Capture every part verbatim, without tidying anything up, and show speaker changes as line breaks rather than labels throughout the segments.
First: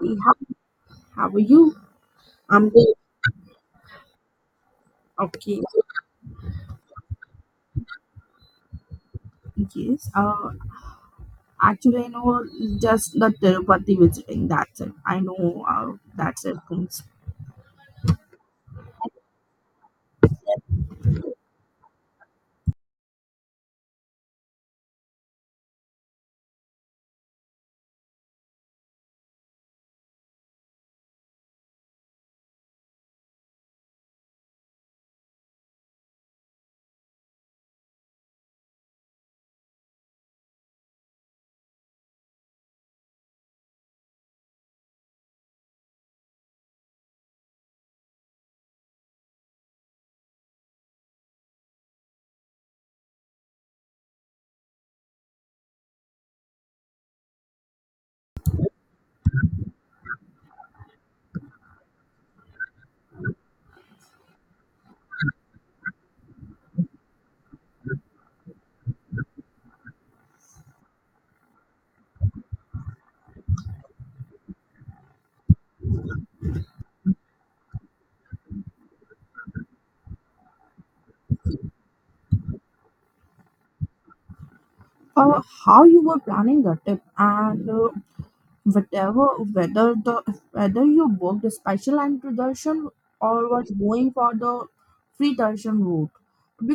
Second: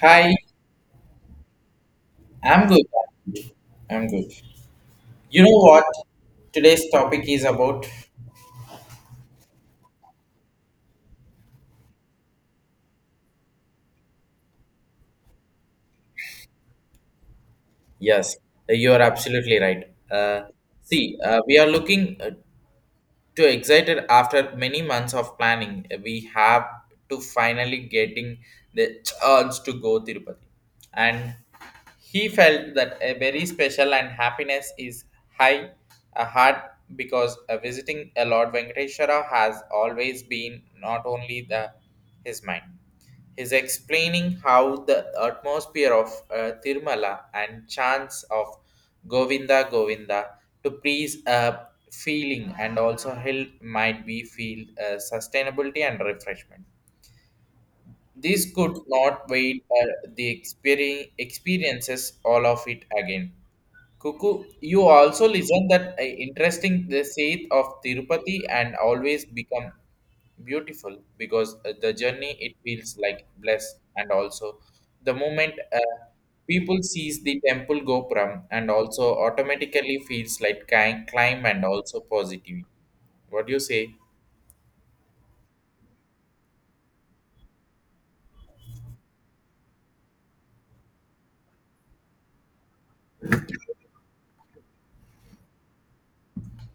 Hey, How
Hi,
how are you?
I'm
I'm
good.
good.
I'm good. You know
Okay.
what today's topic is about?
Yes. Uh, actually, I know just the Tirupati visiting. That's it. I know. Uh, that's it. Things.
Yes, you are absolutely right. Uh, See, uh, we are looking uh, too excited after many months of planning we have to finally getting the chance to go tirupati, and he felt that a very special and happiness is high a heart because uh, visiting a lord venkateshwara has always been not only the his mind. He's explaining how the atmosphere of uh, Tirumala and chants of Govinda Govinda to please a feeling and also help might be feel uh, sustainability and refreshment. These could not wait for the experi- experiences all of it again. Cuckoo, you also listen that uh, interesting the Saith of Tirupati and always become beautiful because uh, the journey it feels like blessed and also the moment, uh, people sees the temple Gopuram and also automatically feels like ki- climb and also positive. What do you say?
Uh, how you were planning the trip and uh, whatever whether the whether you booked a special entry darshan or was going for the free darshan route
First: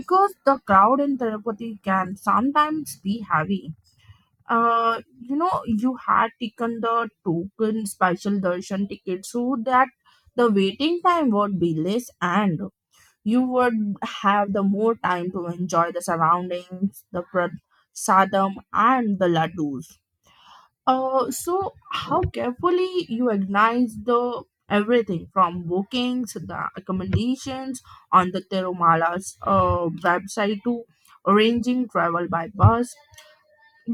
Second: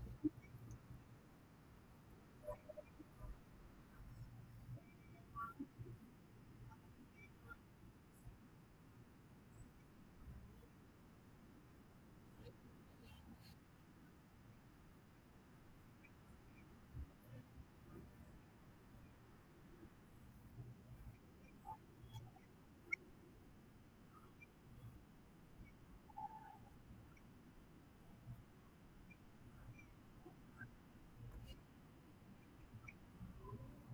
because the crowd in Tirupati can sometimes be heavy. Uh, you know, you had taken the token special darshan ticket so that the waiting time would be less and you would have the more time to enjoy the surroundings, the prasadam, and the laddus. Uh, so how carefully you organize the everything from bookings, the accommodations on the Tirumala's uh, website to arranging travel by bus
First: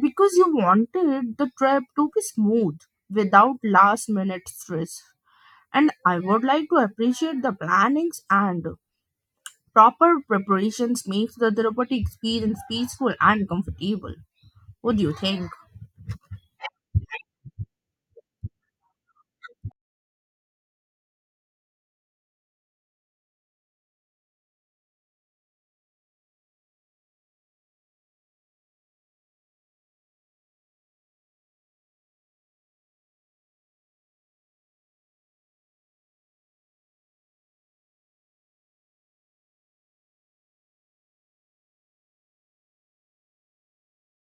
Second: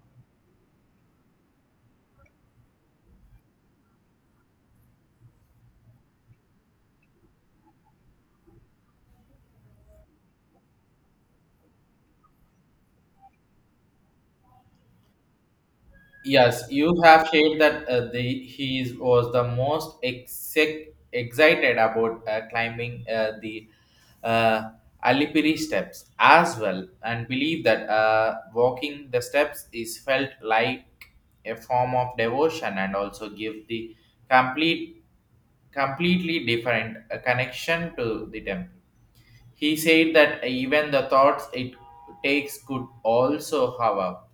because you wanted the trip to be smooth without last minute stress. And I would like to appreciate the plannings and proper preparations makes the therapeutic experience peaceful and comfortable. What do you think?
Yes, you have shared that uh, the he is- was the most exec- excited about uh, climbing uh, the uh, Alipiri steps as well, and believe that uh, walking the steps is felt like a form of devotion and also give the complete, completely different uh, connection to the temple. He said that even the thoughts it takes could also have up,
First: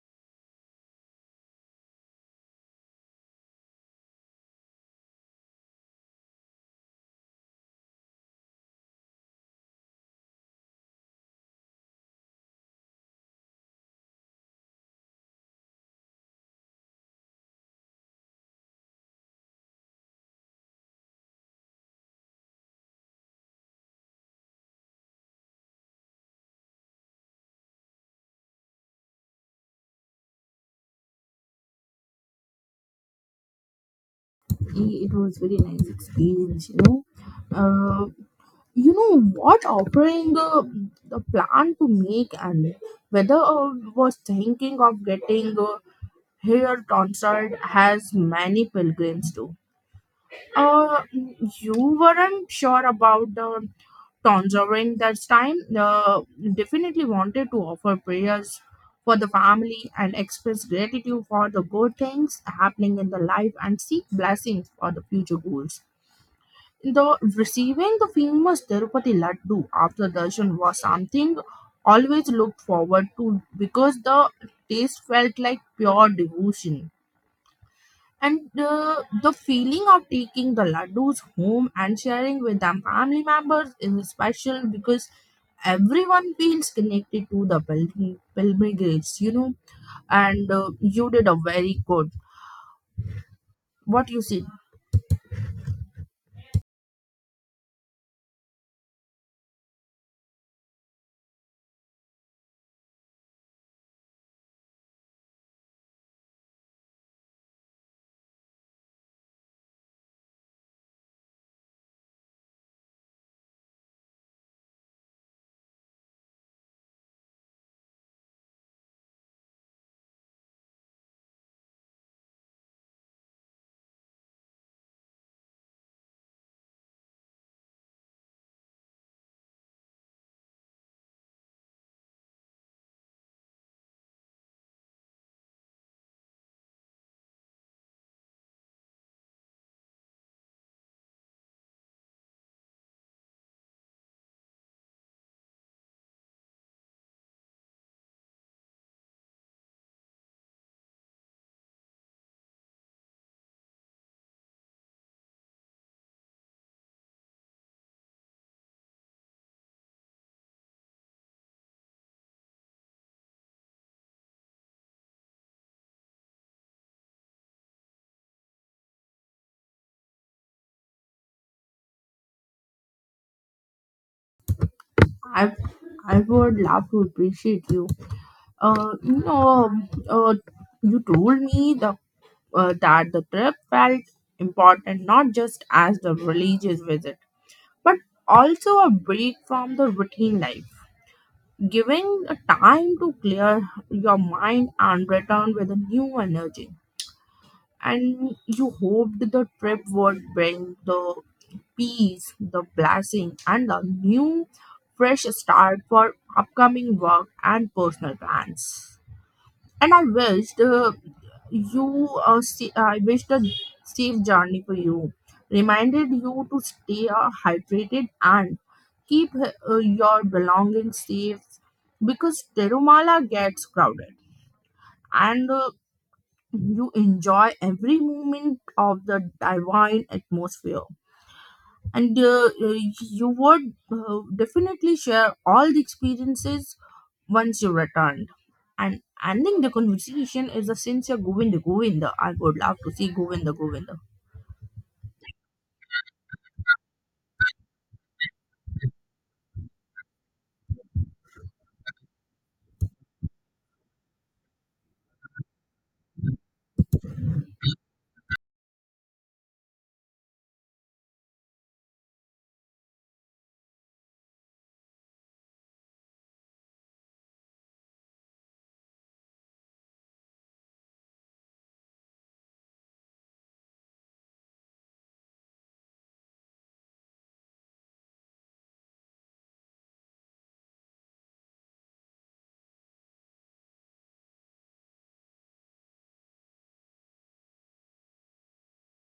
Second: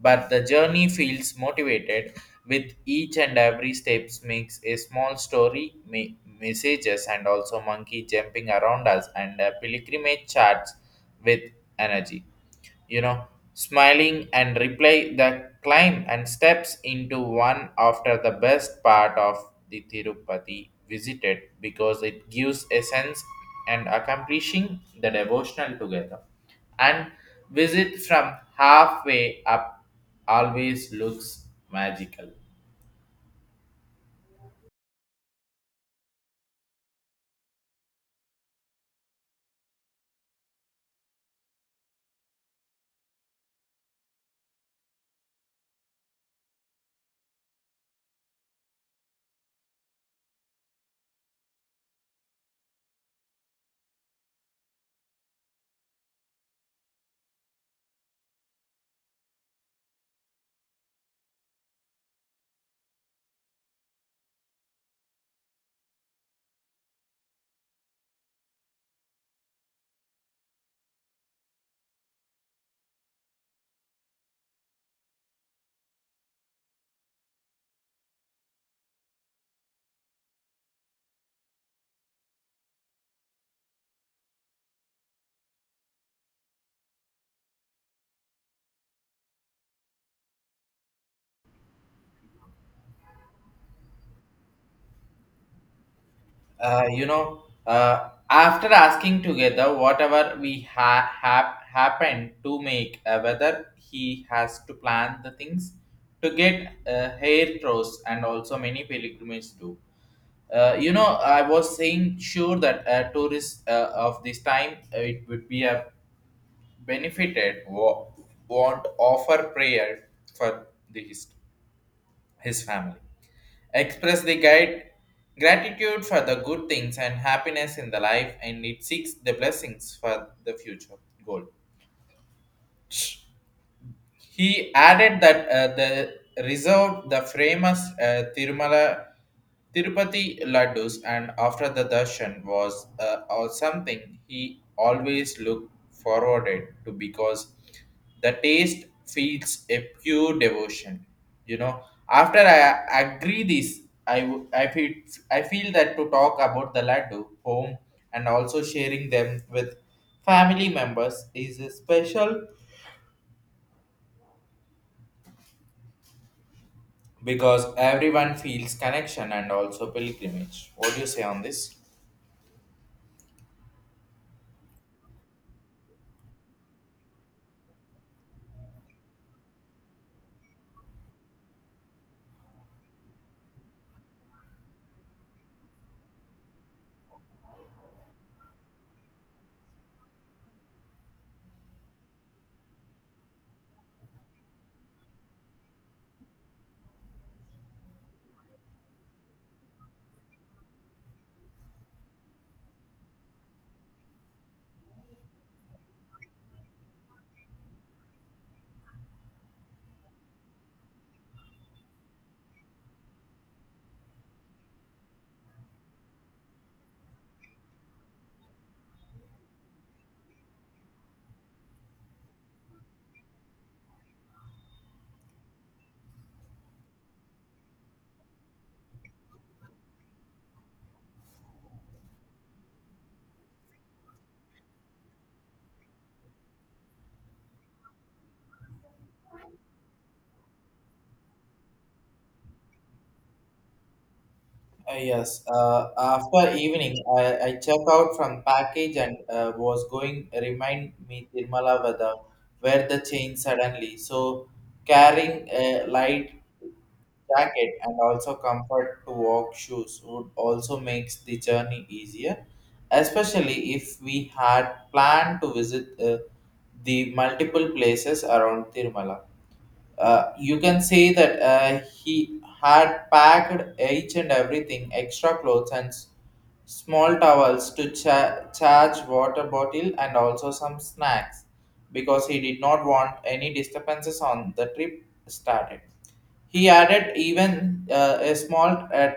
but the journey feels motivated with each and every steps makes a small story ma- messages and also monkey jumping around us and a pilgrimage charts with energy you know, smiling and reply the climb and steps into one after the best part of the Tirupati visited because it gives a sense and accomplishing the devotional together. And visit from halfway up always looks magical.
It was very nice experience. you know uh, you know what offering uh, the plan to make and whether uh, was thinking of getting uh, hair consult has many pilgrims do. Uh, you weren't sure about the tangerine that time. Uh, definitely wanted to offer prayers for the family and express gratitude for the good things happening in the life and seek blessings for the future goals. The receiving the famous Tirupati Laddu after darshan was something always looked forward to because the taste felt like pure devotion. And uh, the feeling of taking the laddus home and sharing with them family members is special because everyone feels connected to the pilgrim- pilgrimage. you know. And uh, you did a very good. What you said,
Uh, you know, uh, after asking together whatever we ha- have happened to make, uh, whether he has to plan the things to get uh, hair throws and also many pilgrimages do. Uh, you know, I was saying sure that uh, tourists uh, of this time uh, it would be a benefited wa- won't offer prayer for the history his family. Express the guide gratitude for the good things and happiness in the life and it seeks the blessings for the future goal. He added that uh, the reserved the famous uh, Tirumala, Tirupati laddus, and after the darshan was uh, or something he always looked forwarded to because the taste feels a pure devotion. You know, after I agree this, I w- I feel I feel that to talk about the laddu home and also sharing them with family members is a special because everyone feels connection and also pilgrimage. What do you say on this?
I I would love to appreciate you. Uh, you know, um, uh, you told me the uh, that the trip felt important not just as the religious visit, but also a break from the routine life, giving a time to clear your mind and return with a new energy. And you hoped the trip would bring the peace, the blessing, and the new fresh start for upcoming work and personal plans. And I wished uh, you uh, see, uh, I wished a safe journey for you. Reminded you to stay uh, hydrated and keep uh, your belongings safe because Terumala gets crowded and uh, you enjoy every moment of the divine atmosphere. And uh, uh, you would uh, definitely share all the experiences once you returned. And ending the conversation is a sincere Govinda Govinda. I would love to see Govinda Govinda.
Uh, yes. Uh, after evening, I, I check out from package and uh, was going remind me Tirmala weather where the change suddenly. So carrying a light jacket and also comfort to walk shoes would also makes the journey easier, especially if we had planned to visit uh, the multiple places around Tirmala. Uh, you can say that uh, he had packed each and everything, extra clothes and s- small towels to cha- charge water bottle and also some snacks because he did not want any disturbances on the trip started. He added even uh, a small uh,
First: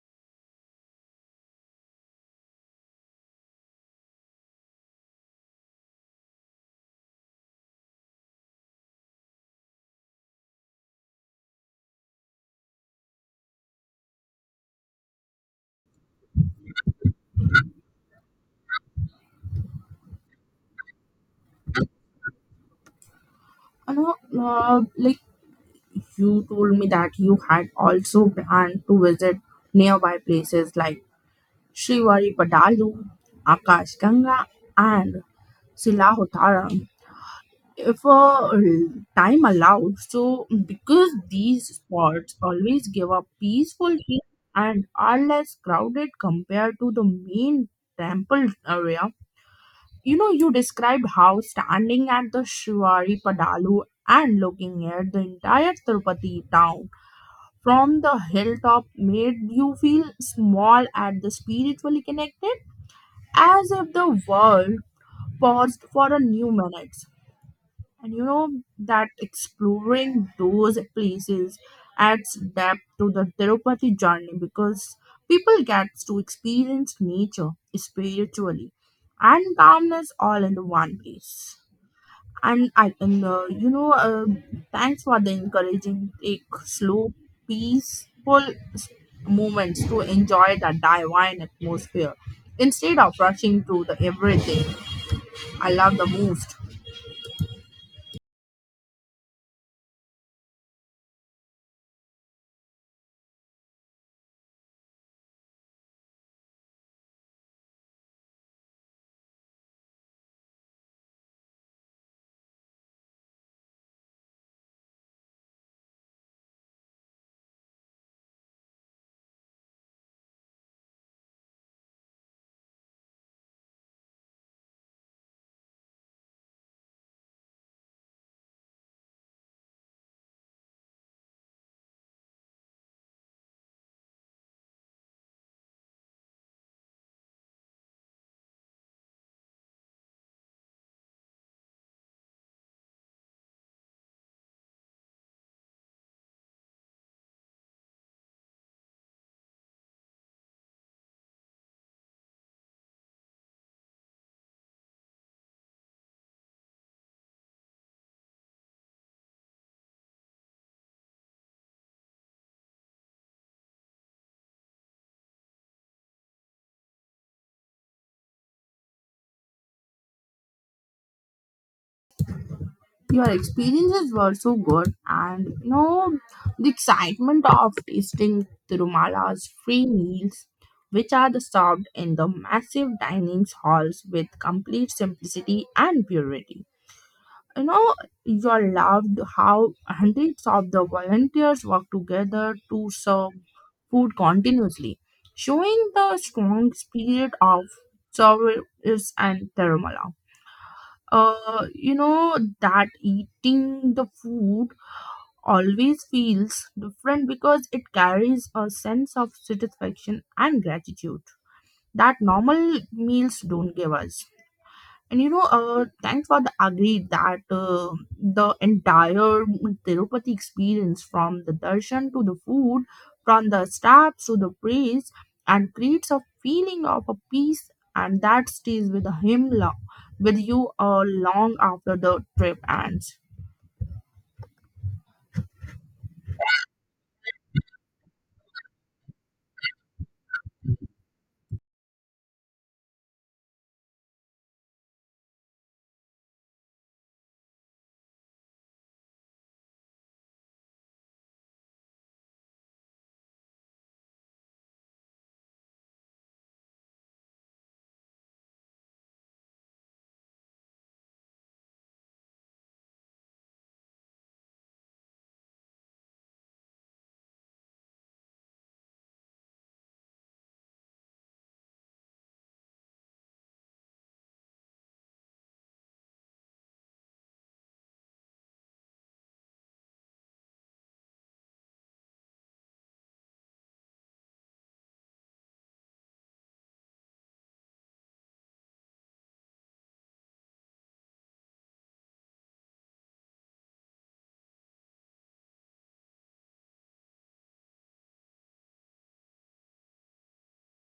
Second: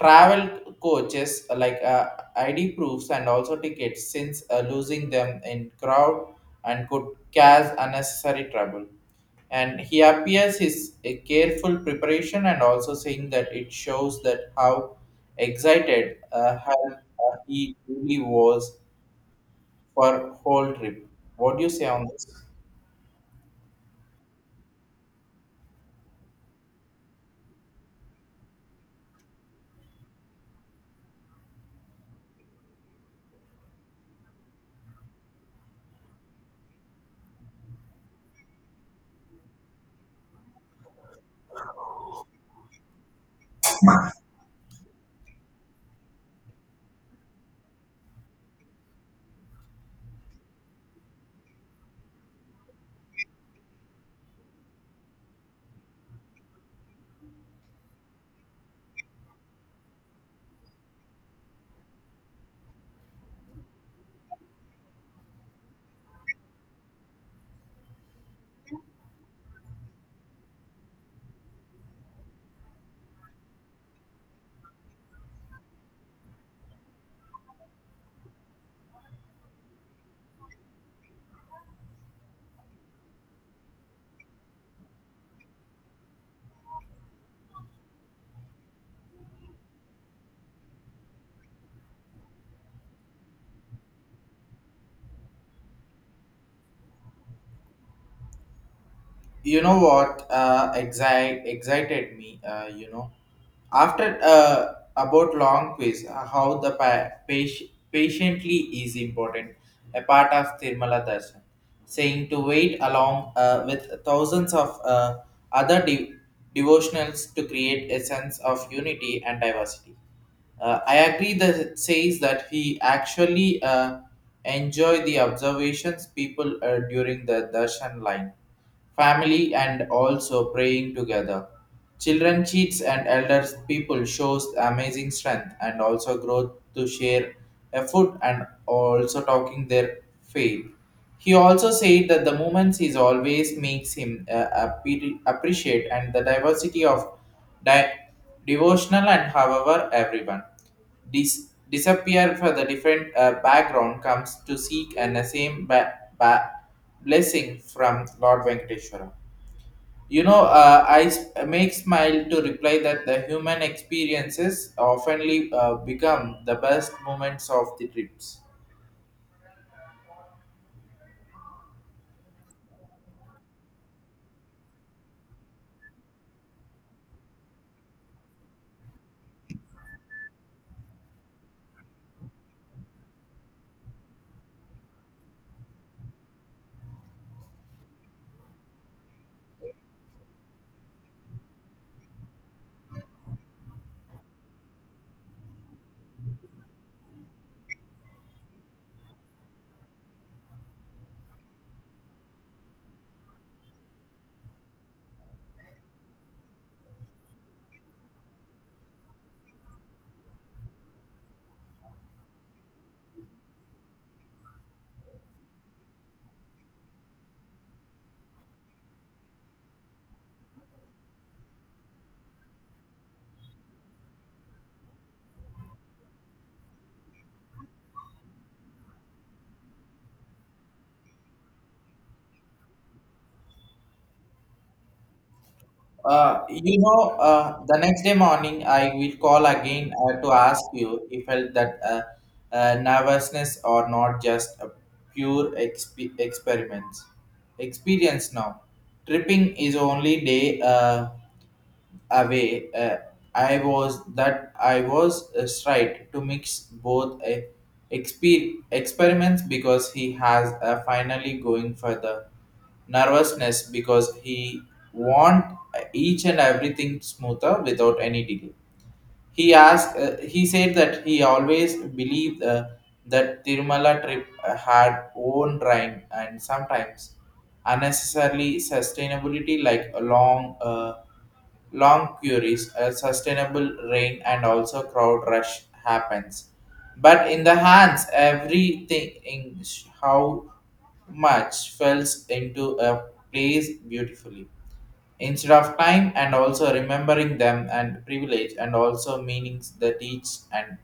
travel coaches uh, like uh, I D proofs and also tickets since uh, losing them in crowd and could cause unnecessary trouble. And he appears his a careful preparation and also saying that it shows that how excited uh, how, uh, he really was for whole trip. What do you say on this?
You know, uh, like you told me that you had also planned to visit nearby places like Srivari Padalu, Akash Ganga, and Silahotara, if uh, time allowed. So, mm, because these spots always give a peaceful feel and are less crowded compared to the main temple area, you know, you described how standing at the Shivari Padalu and looking at the entire Tirupati town from the hilltop made you feel small and the spiritually connected, as if the world paused for a new minute. And you know that exploring those places adds depth to the Tirupati journey because people get to experience nature, spiritually, and calmness all in the one place. And I and uh, you know, uh, Thanks for the encouraging take slow, peaceful s- moments to enjoy the divine atmosphere instead of rushing through the everything. I love the most.
You know what, uh, exi excited me, uh, you know, After uh, about long quiz, uh, how the pa- pati- patiently is important, a part of Tirumala Darshan, saying to wait along uh, with thousands of uh, other de- devotionals to create a sense of unity and diversity. Uh, I agree that it says that he actually uh, enjoy the observations people uh, during the darshan line, family and also praying together. Children cheats and elders people shows amazing strength and also growth to share a food and also talking their faith. He also said that the movements is always makes him uh, appre- appreciate and the diversity of di- devotional and however everyone dis- disappear for the different uh, background comes to seek and the same ba- ba- blessing from Lord Venkateshwara. You know, uh, I s- make smile to reply that the human experiences oftenly uh, become the best moments of the trips.
Your experiences were so good, and you know the excitement of tasting Tirumal's free meals, which are served in the massive dining halls with complete simplicity and purity. You know, you are loved how hundreds of the volunteers work together to serve food continuously, showing the strong spirit of service and Tirumala. Uh, you know that eating the food always feels different because it carries a sense of satisfaction and gratitude that normal meals don't give us. And you know, uh, thank God agreed that uh, the entire Tirupati experience from the darshan to the food, from the steps to the praise, and creates a feeling of a peace, and that stays with him long, with you uh, long after the trip ends.
Uh, you know, uh, the next day morning, I will call again uh, to ask you if felt that uh, uh, nervousness or not just a pure exp- experiments. Experience now. Tripping is only day. Uh, away. Uh, I was that I was uh, right to mix both uh, exper- experiments because he has uh, finally going for the nervousness because he want uh, each and everything smoother without any delay. He asked. Uh, he said that he always believed uh, that Tirumala trip uh, had own rhyme and sometimes unnecessarily sustainability like a long, uh, long queries, a sustainable rain, and also crowd rush happens. But in the hands, everything in sh- how much falls into a place beautifully instead of time and also remembering them and privilege and also meanings that teach and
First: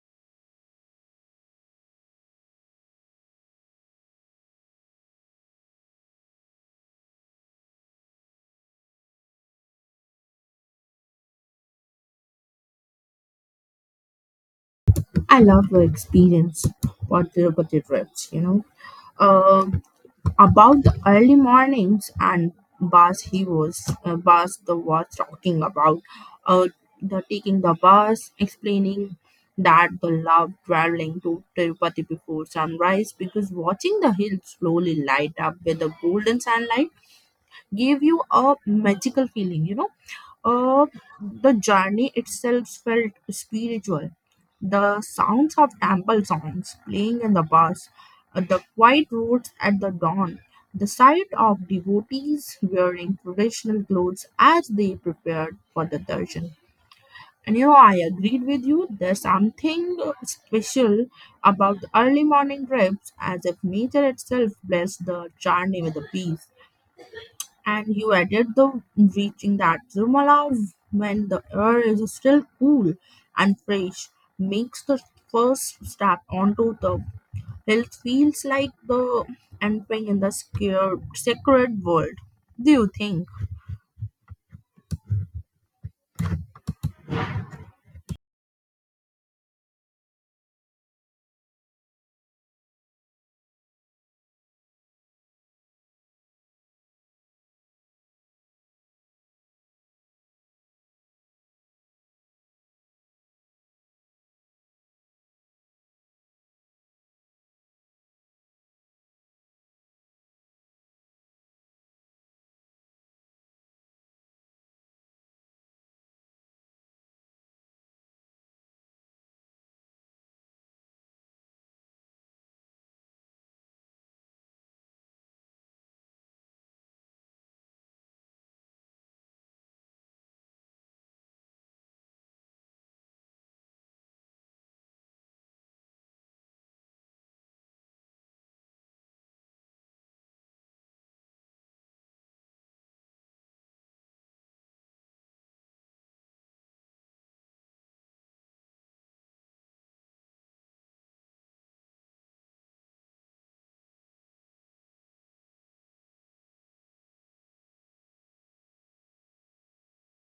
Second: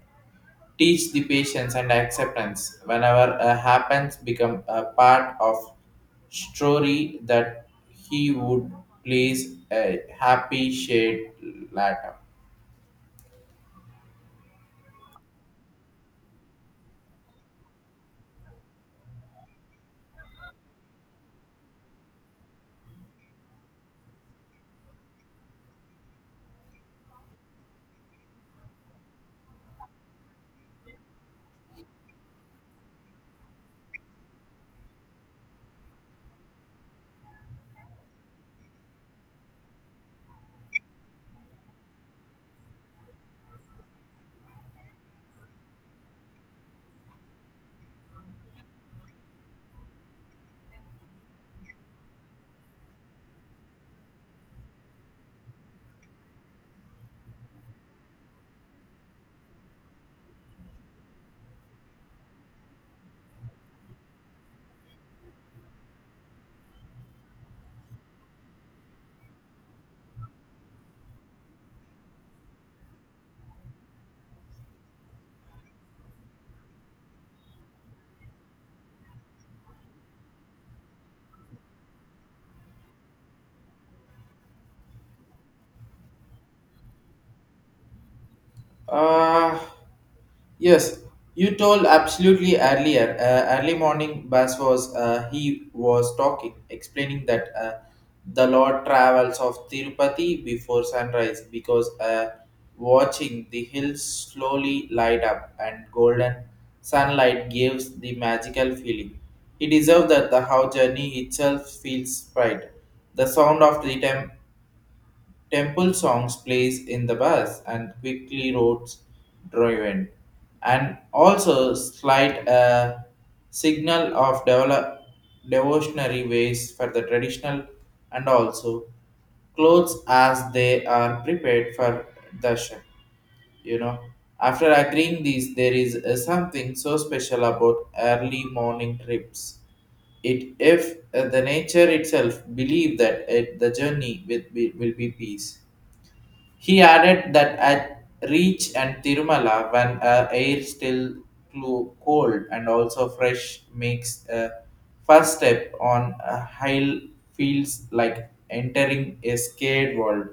teach the patience and acceptance whenever a happens become a part of story that he would place a happy shade later.
I love the experience, what the, what the trips, you know. Um, about the early mornings and bus he was uh, bus the was talking about uh, the taking the bus, explaining that the love traveling to Tirupati before sunrise because watching the hills slowly light up with the golden sunlight gave you a magical feeling. You know, uh, the journey itself felt spiritual. The sounds of temple songs playing in the bus, uh, the quiet roads at the dawn, the sight of devotees wearing traditional clothes as they prepared for the darshan. And you know, I agreed with you. There's something special about the early morning trips, as if nature itself blessed the journey with a peace. And you added the reaching that Zurmala when the air is still cool and fresh makes the first step onto the hill feels like the entering in the scared, sacred world. Do you think?
Uh, Yes, you told absolutely earlier. Uh, early morning bus was uh, he was talking, explaining that uh, the Lord travels of Tirupati before sunrise because uh, watching the hills slowly light up and golden sunlight gives the magical feeling. He deserved that the how journey itself feels pride. The sound of rhythm Temple songs plays in the bus and quickly roads driven, and also slight a signal of develop, devotionary ways for the traditional and also clothes as they are prepared for darshan. You know, after agreeing these, there is uh, something so special about early morning trips. It if uh, the nature itself believe that it, the journey will be, will be peace. He added that at Reach and Tirumala, when uh, air still clo- cold and also fresh, makes a first step on a hill feels like entering a scared world.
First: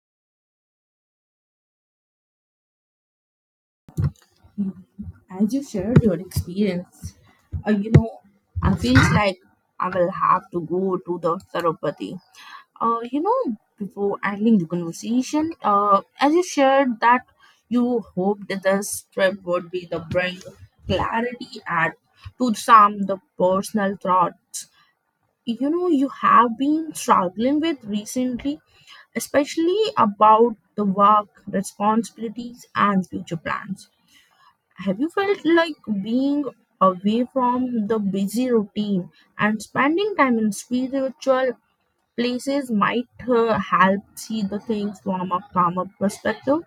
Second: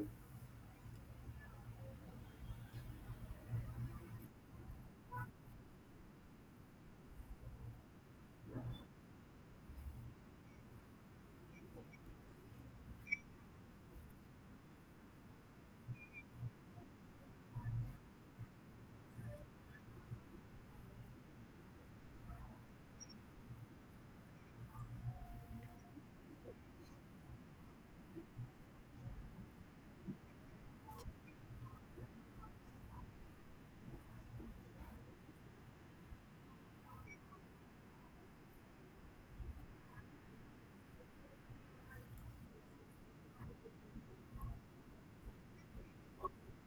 As you shared your experience, uh, you know, I feel like I will have to go to the Tirupati. Uh, you know, before ending the conversation, uh, as you shared that you hoped that this trip would be the bring clarity and to some the personal thoughts. You know, you have been struggling with recently, especially about the work, responsibilities, and future plans. Have you felt like being away from the busy routine and spending time in spiritual places might uh, help see the things from a calmer perspective?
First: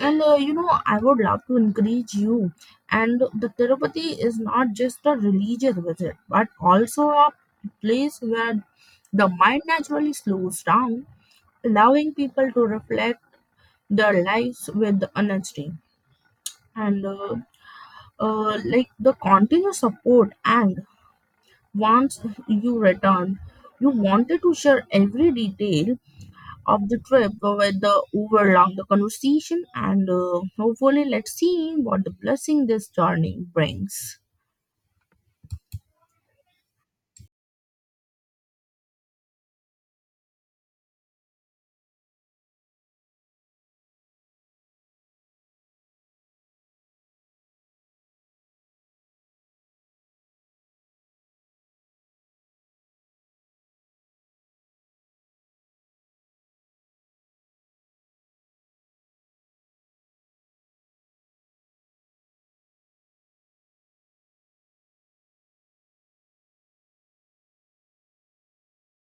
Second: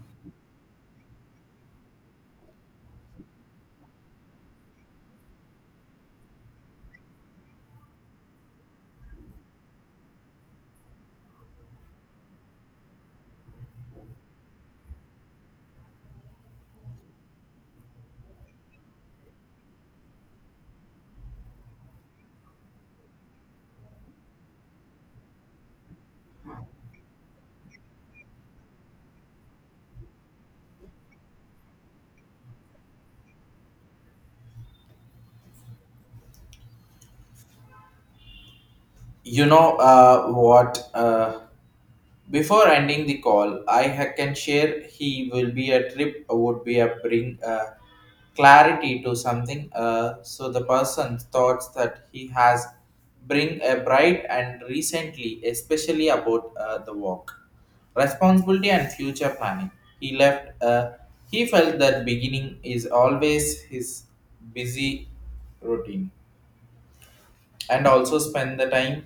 And uh, you know, I would love to encourage you. And the Tirupati is not just a religious visit, but also a place where the mind naturally slows down, allowing people to reflect their lives with honesty. And uh, uh, like the continuous support, and once you return you wanted to share every detail of the trip uh, with the overlong the conversation. And uh, hopefully let's see what the blessing this journey brings.
You know uh, what? Uh, before ending the call, I ha- can share he will be a trip uh, would be a bring uh, clarity to something. Uh, so the person thoughts that he has bring a bright and recently, especially about uh, the work, responsibility and future planning. He left. Uh, he felt that beginning is always his busy routine and also spend the time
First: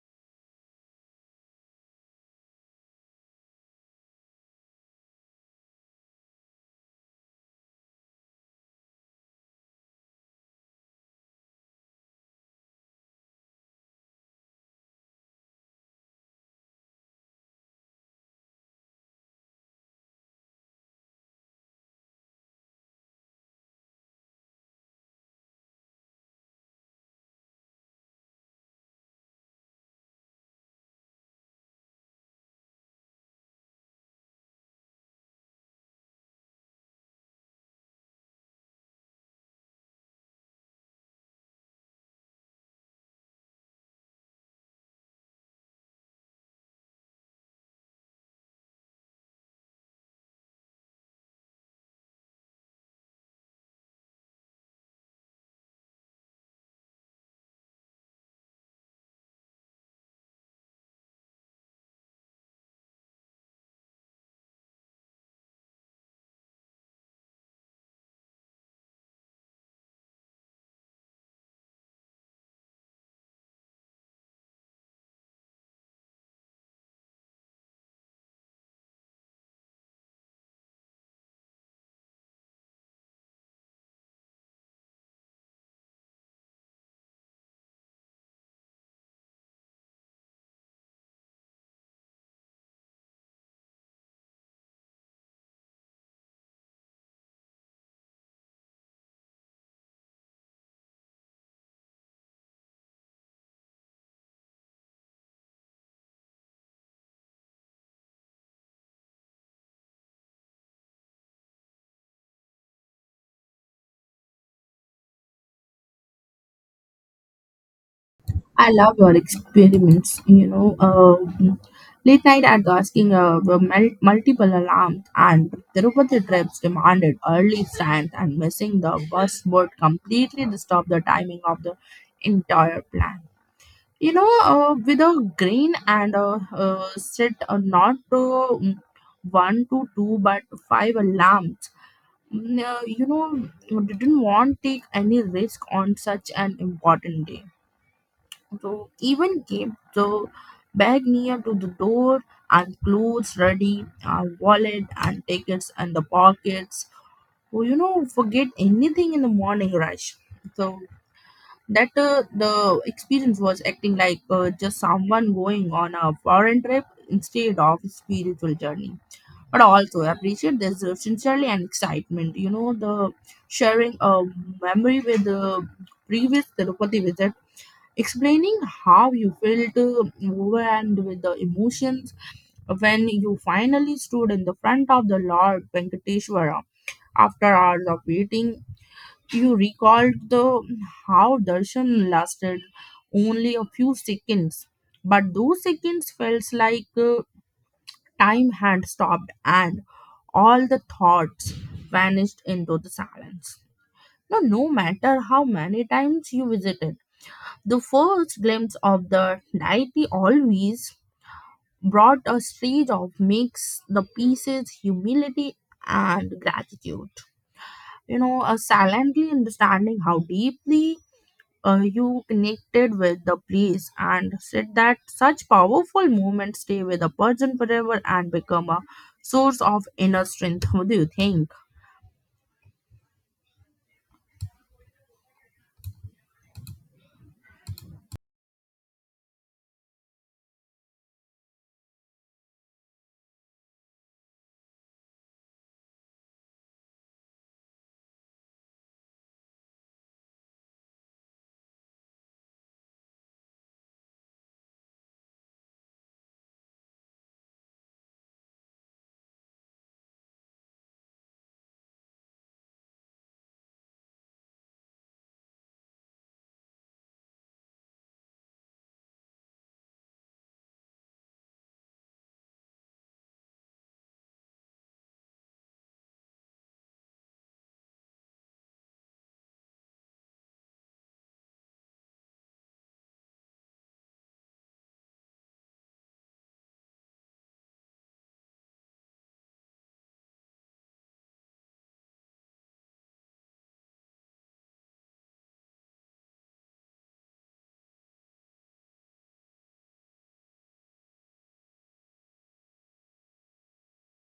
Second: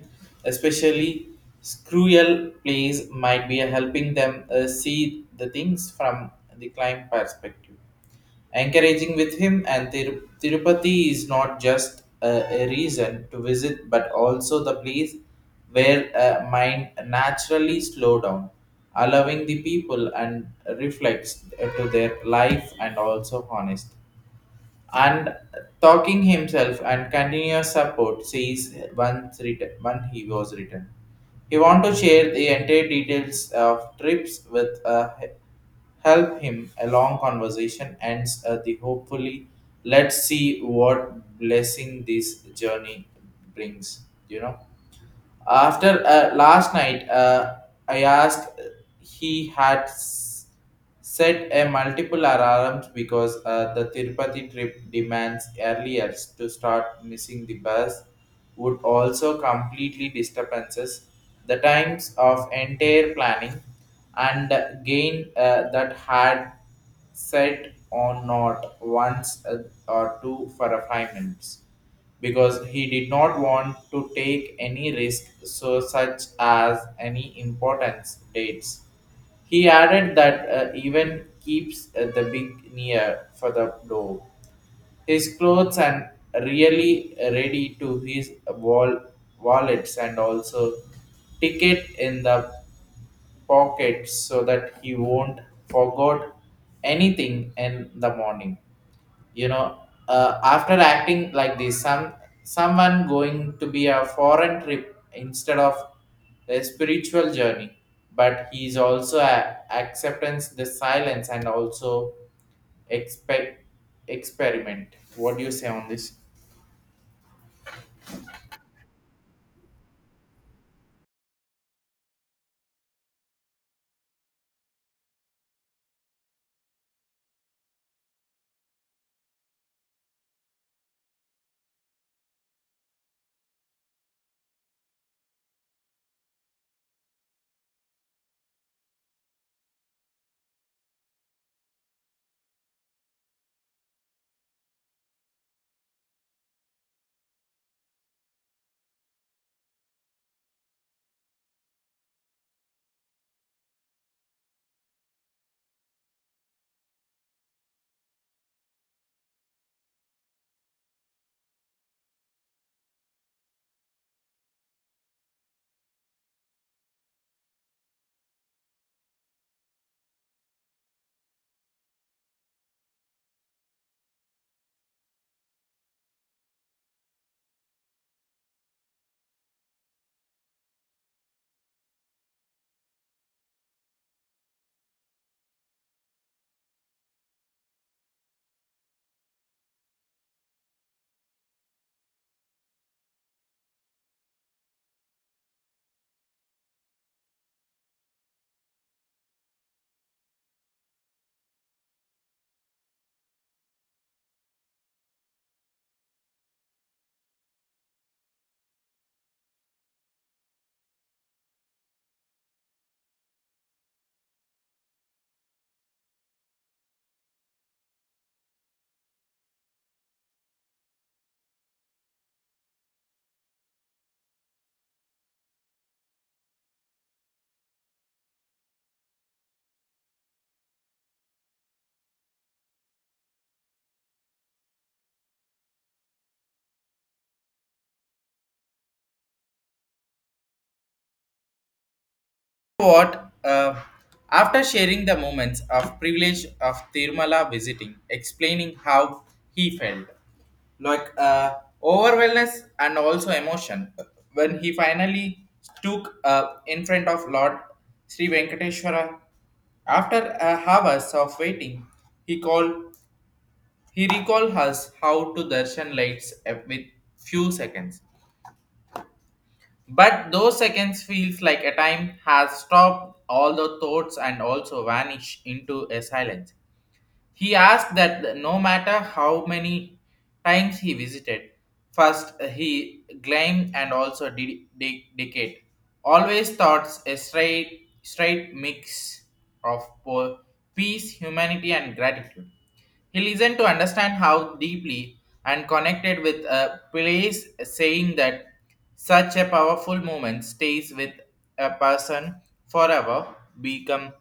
especially cruel plays might be helping them uh, see the things from the client perspective, encouraging with him. And Tir- Tirupati is not just a, a reason to visit but also the place where uh, mind naturally slow down, allowing the people and reflects uh, to their life and also honest and talking himself and continuous support sees once written when he was written. He want to share the entire details of trips with uh, help him a long conversation ends uh, the hopefully, let's see what blessing this journey brings. You know after uh, last night, uh, I asked he had s- set a multiple alarms because uh, the Tirupati trip demands earlier to start missing the bus would also completely disturbances the times of entire planning and gain uh, that had set or not once uh, or two for a five minutes because he did not want to take any risk so such as any importance dates. He added that uh, even keeps uh, the big near for the door. His clothes and really ready to his wall wallets and also ticket in the pocket so that he won't forget anything in the morning. You know uh, after acting like this some someone going to be a foreign trip instead of a spiritual journey, but he is also a, acceptance the silence and also expect experiment. What do you say on this?
I love your experiments. You know, uh, late night at the asking uh, were mul- multiple alarms and Tirupati trips demanded early strength, and missing the bus would completely disturb the timing of the entire plan. You know, uh, with a grain and a uh, set uh, not uh, mm, one to two but five alarms. Mm, uh, you know, didn't want take any risk on such an important day, so even kept the bag near to the door and clothes ready, our wallet and tickets and the pockets. Oh, you know, forget anything in the morning rush. So that uh, the experience was acting like uh, just someone going on a foreign trip instead of a spiritual journey. But also appreciate this uh, sincerely and excitement. You know, the sharing a memory with the previous Tirupati visit, explaining how you felt uh, overwhelmed with the emotions when you finally stood in the front of the Lord Venkateshwara after hours of waiting. You recalled the how darshan lasted only a few seconds, but those seconds felt like uh, time had stopped and all the thoughts vanished into the silence. Now no matter how many times you visited, the first glimpse of the deity always brought a stage of mix the pieces, humility, and gratitude. You know, uh, silently understanding how deeply uh, you connected with the place and said that such powerful moments stay with a person forever and become a source of inner strength. What do you think?
What uh, after sharing the moments of privilege of Tirumala visiting, explaining how he felt, like uh, overwhelmness and also emotion, when he finally took uh, in front of Lord Sri Venkateshwara. After uh, hours of waiting, he called. He recalled us how to darshan lights uh, with few seconds, but those seconds feels like a time has stopped all the thoughts and also vanish into a silence. He asked that no matter how many times he visited, first he climbed and also de- de- decayed. Always thoughts a straight, straight mix of po- peace, humanity, and gratitude. He listened to understand how deeply and connected with a place, saying that such a powerful moment stays with a person forever, become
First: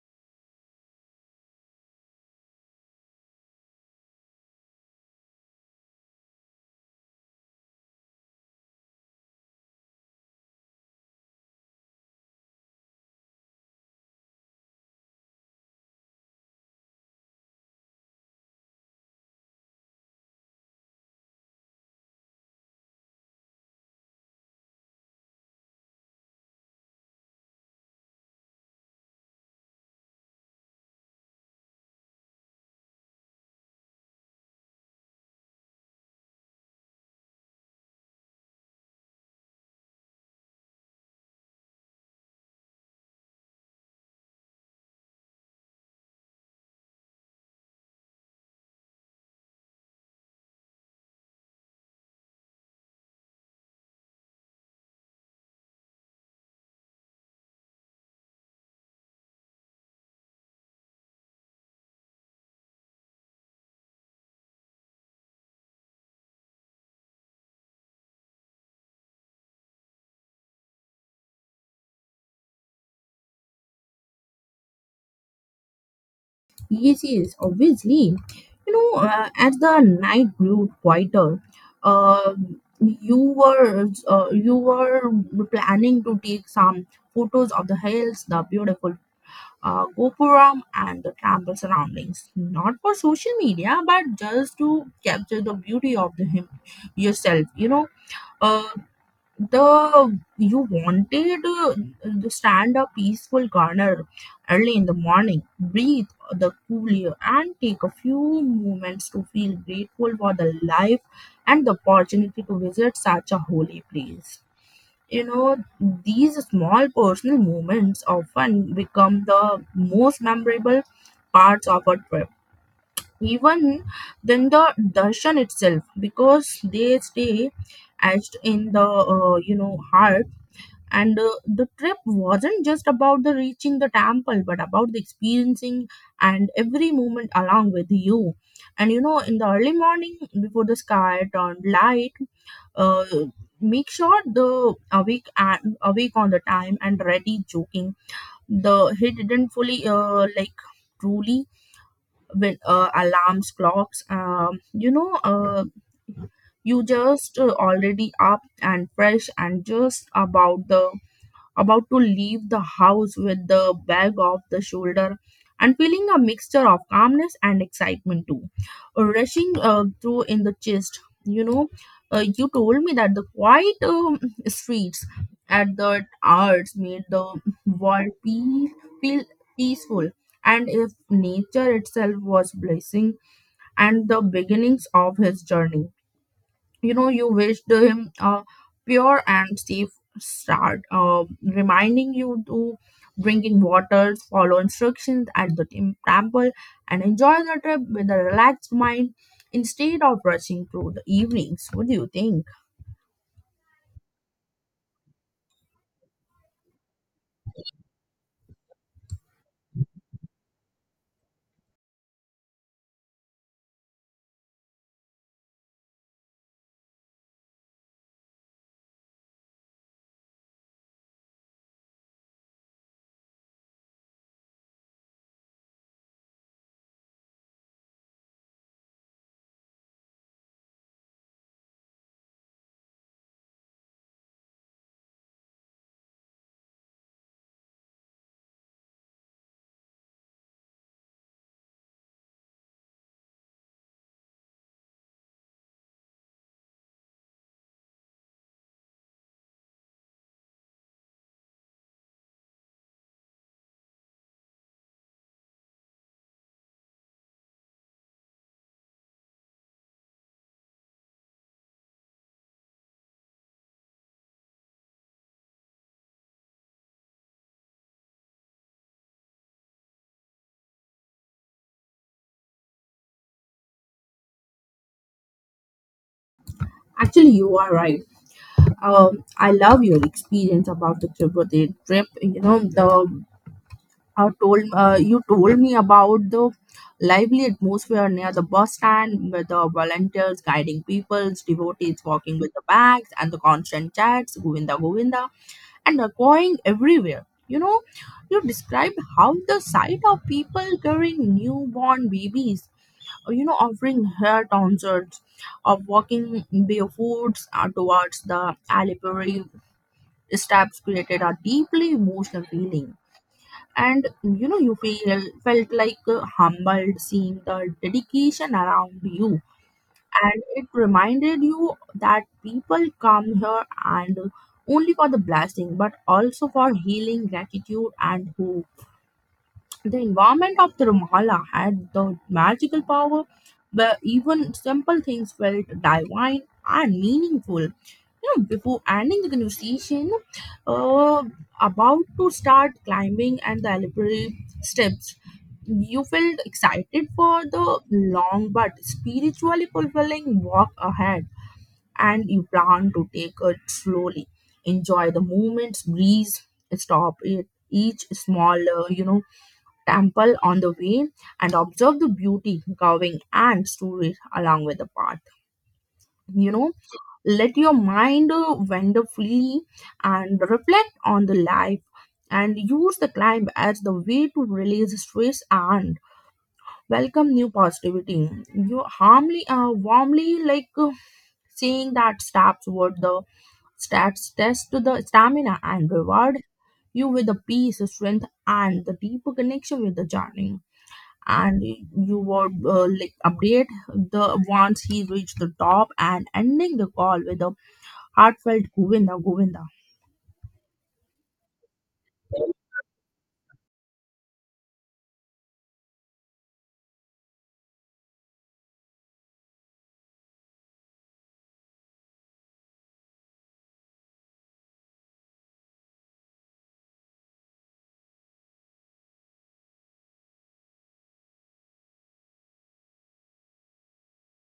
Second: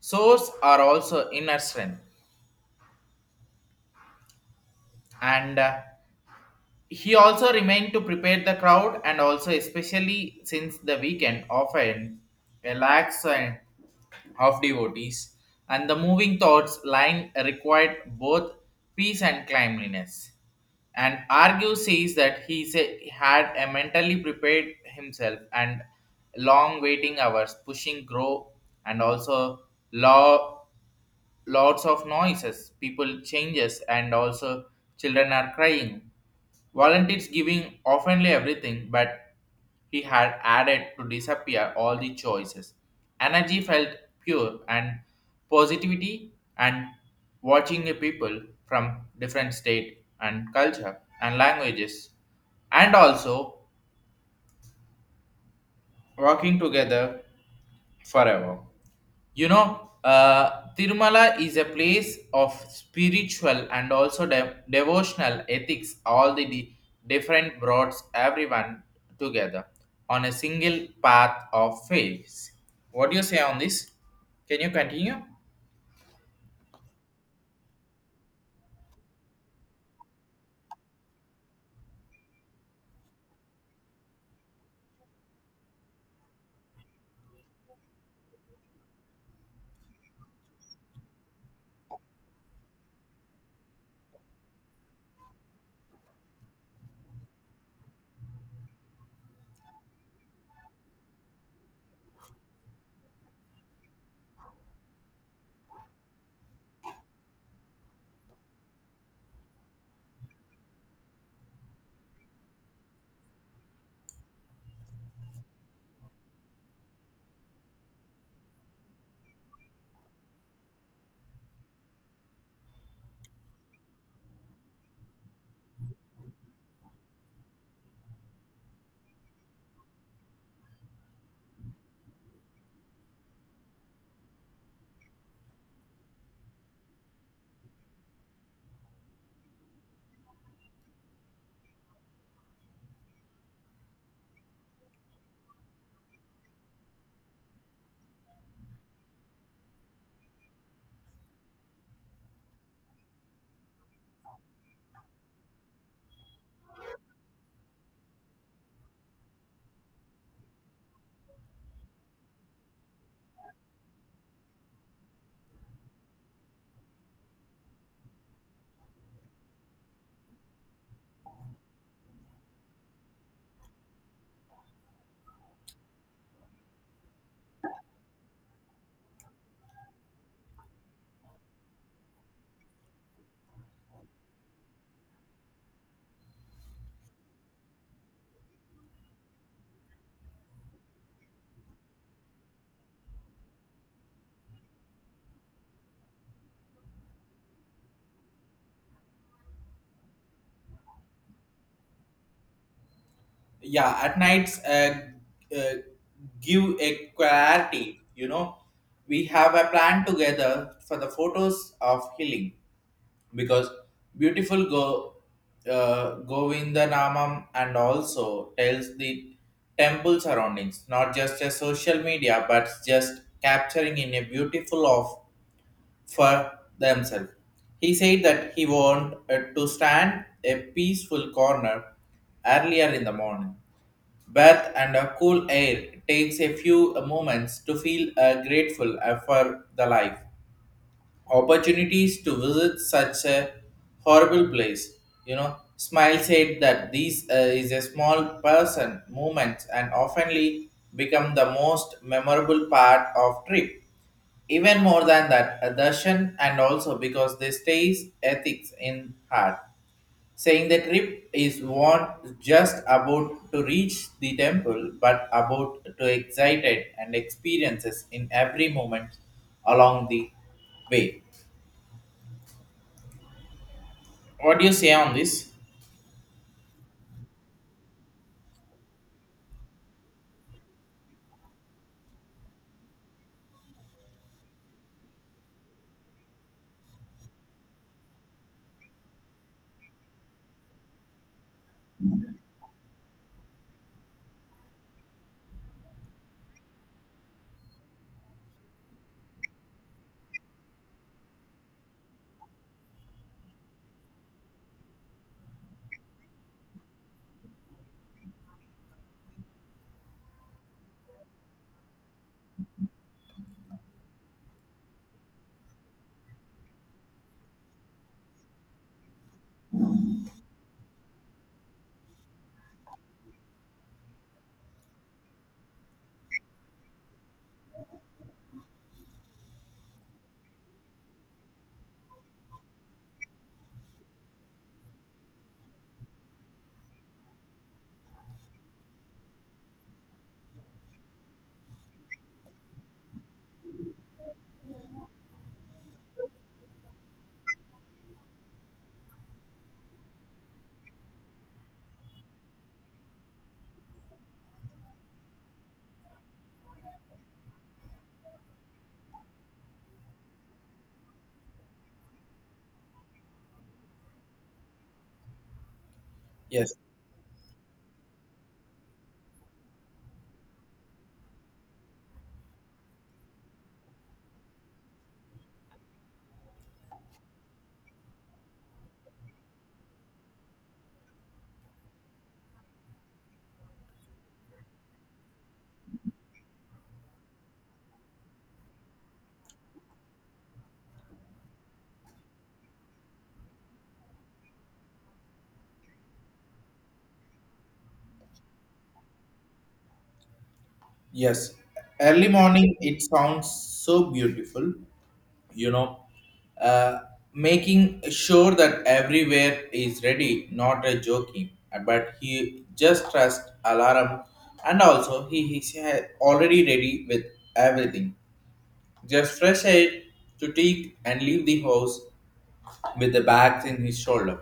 source or also inner strength. and uh, he also remained to prepare the crowd and also especially since the weekend often a lax uh, of devotees and the moving thoughts lying required both peace and cleanliness and argue says that he say, had a mentally prepared himself and long waiting hours pushing grow and also law lots of noises, people changes, and also children are crying. Volunteers giving oftenly everything, but he had added to disappear all the choices. Energy felt pure and positivity and watching the people from different state and culture and languages and also working together forever. You know, uh, Tirumala is a place of spiritual and also de- devotional ethics, all the di- different broads, everyone together on a single path of faith. What do you say on this? Can you continue?
Yes, yes, obviously. You know, uh, as the night grew quieter, uh, you were uh, you were planning to take some photos of the hills, the beautiful uh, Gopuram and the temple surroundings, not for social media, but just to capture the beauty of the him yourself. You know, uh, the you wanted uh, to stand a peaceful corner early in the morning, breathe the cool air, and take a few moments to feel grateful for the life and the opportunity to visit such a holy place. You know, these small personal moments often become the most memorable parts of a trip, even than the darshan itself, because they stay etched in the uh, you know heart. And uh, the trip wasn't just about the reaching the temple but about the experiencing and every moment along with you. And you know, in the early morning before the sky turned light, uh, make sure the awake at awake on the time and ready joking. The he didn't fully uh, like truly with uh, alarms clocks. Um, you know uh, you just uh, already up and fresh and just about the about to leave the house with the bag off the shoulder and feeling a mixture of calmness and excitement too, rushing uh, through in the chest. You know, uh, you told me that the quiet um, streets at the arts made the world feel, feel peaceful, and if nature itself was blessing and the beginnings of his journey. You know, you wished him a pure and safe start, uh, reminding you to drink in water, follow instructions at the tem- temple, and enjoy the trip with a relaxed mind instead of rushing through the evenings. What do you think?
Yeah, at nights, uh, uh, give a clarity, you know. We have a plan together for the photos of healing because beautiful go uh, Govindanamam and also tells the temple surroundings, not just a social media, but just capturing in a beautiful of for themselves. He said that he wanted to stand a peaceful corner earlier in the morning. Bath and a cool air takes a few moments to feel uh, grateful uh, for the life opportunities to visit such a horrible place. You know, Smile said that these uh, is a small person movements and oftenly become the most memorable part of trip. Even more than that, a darshan and also because they stays ethics in heart, saying the trip is not just about to reach the temple, but about to excited and experiences in every moment along the way. What do you say on this?
Actually you are right. Um, I love your experience about the trip, the trip you know. The uh, told uh, you told me about the lively atmosphere near the bus stand with the volunteers guiding people, devotees walking with the bags, and the constant chats, Govinda Govinda, and echoing everywhere. You know, you described how the sight of people carrying newborn babies, uh, you know, offering hair concerts, of walking barefoots uh, towards the Alipuri steps created a deeply emotional feeling. And you know, you feel felt like uh, humbled seeing the dedication around you, and it reminded you that people come here and only for the blessing but also for healing, gratitude, and hope. The environment of Tirumala had the magical power where even simple things felt divine and meaningful. You know, before ending the conversation, uh, about to start climbing and the elaborate steps, you felt excited for the long but spiritually fulfilling walk ahead. And you plan to take it slowly, enjoy the moments breeze, stop at each small, uh, you know temple on the way, and observe the beauty curving and stories along with the path. You know,
Yes,
let your mind uh, wander freely and reflect on the life, and use the climb as the way to release stress and welcome new positivity. You harmly uh, warmly like, uh, seeing that steps toward the stats test to the stamina and reward you with the peace, strength, and the deeper connection with the journey. And you would uh, like update the once he reached the top, and ending the call with a heartfelt Govinda Govinda.
yes. Early morning, it sounds so beautiful, you know. Uh, Making sure that everywhere is ready, not a joking. But he just trust alarm, and also he is already ready with everything. Just fresh air to take and leave the house with the bags in his shoulder,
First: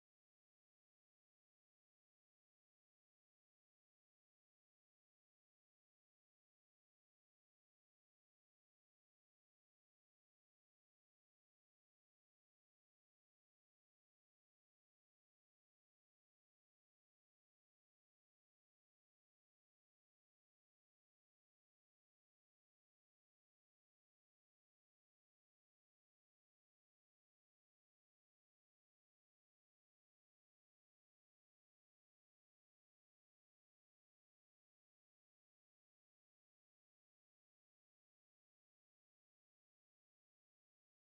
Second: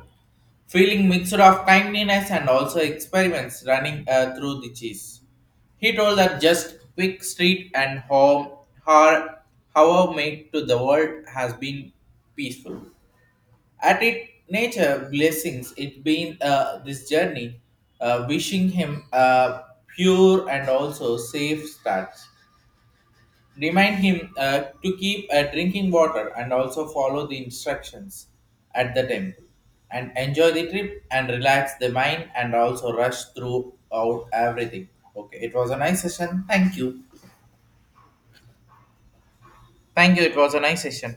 feeling mixture of kindliness and also experiments running uh, through the cheese. He told her just quick street and home her however made to the world has been peaceful. At it nature blessings it been uh, this journey, uh, wishing him a pure and also safe starts. Remind him uh, to keep uh, drinking water and also follow the instructions at the temple and enjoy the trip and relax the mind and also rush throughout everything. Okay, it was a nice session. Thank you. Thank you. It was a nice session.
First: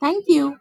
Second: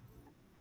Thank you.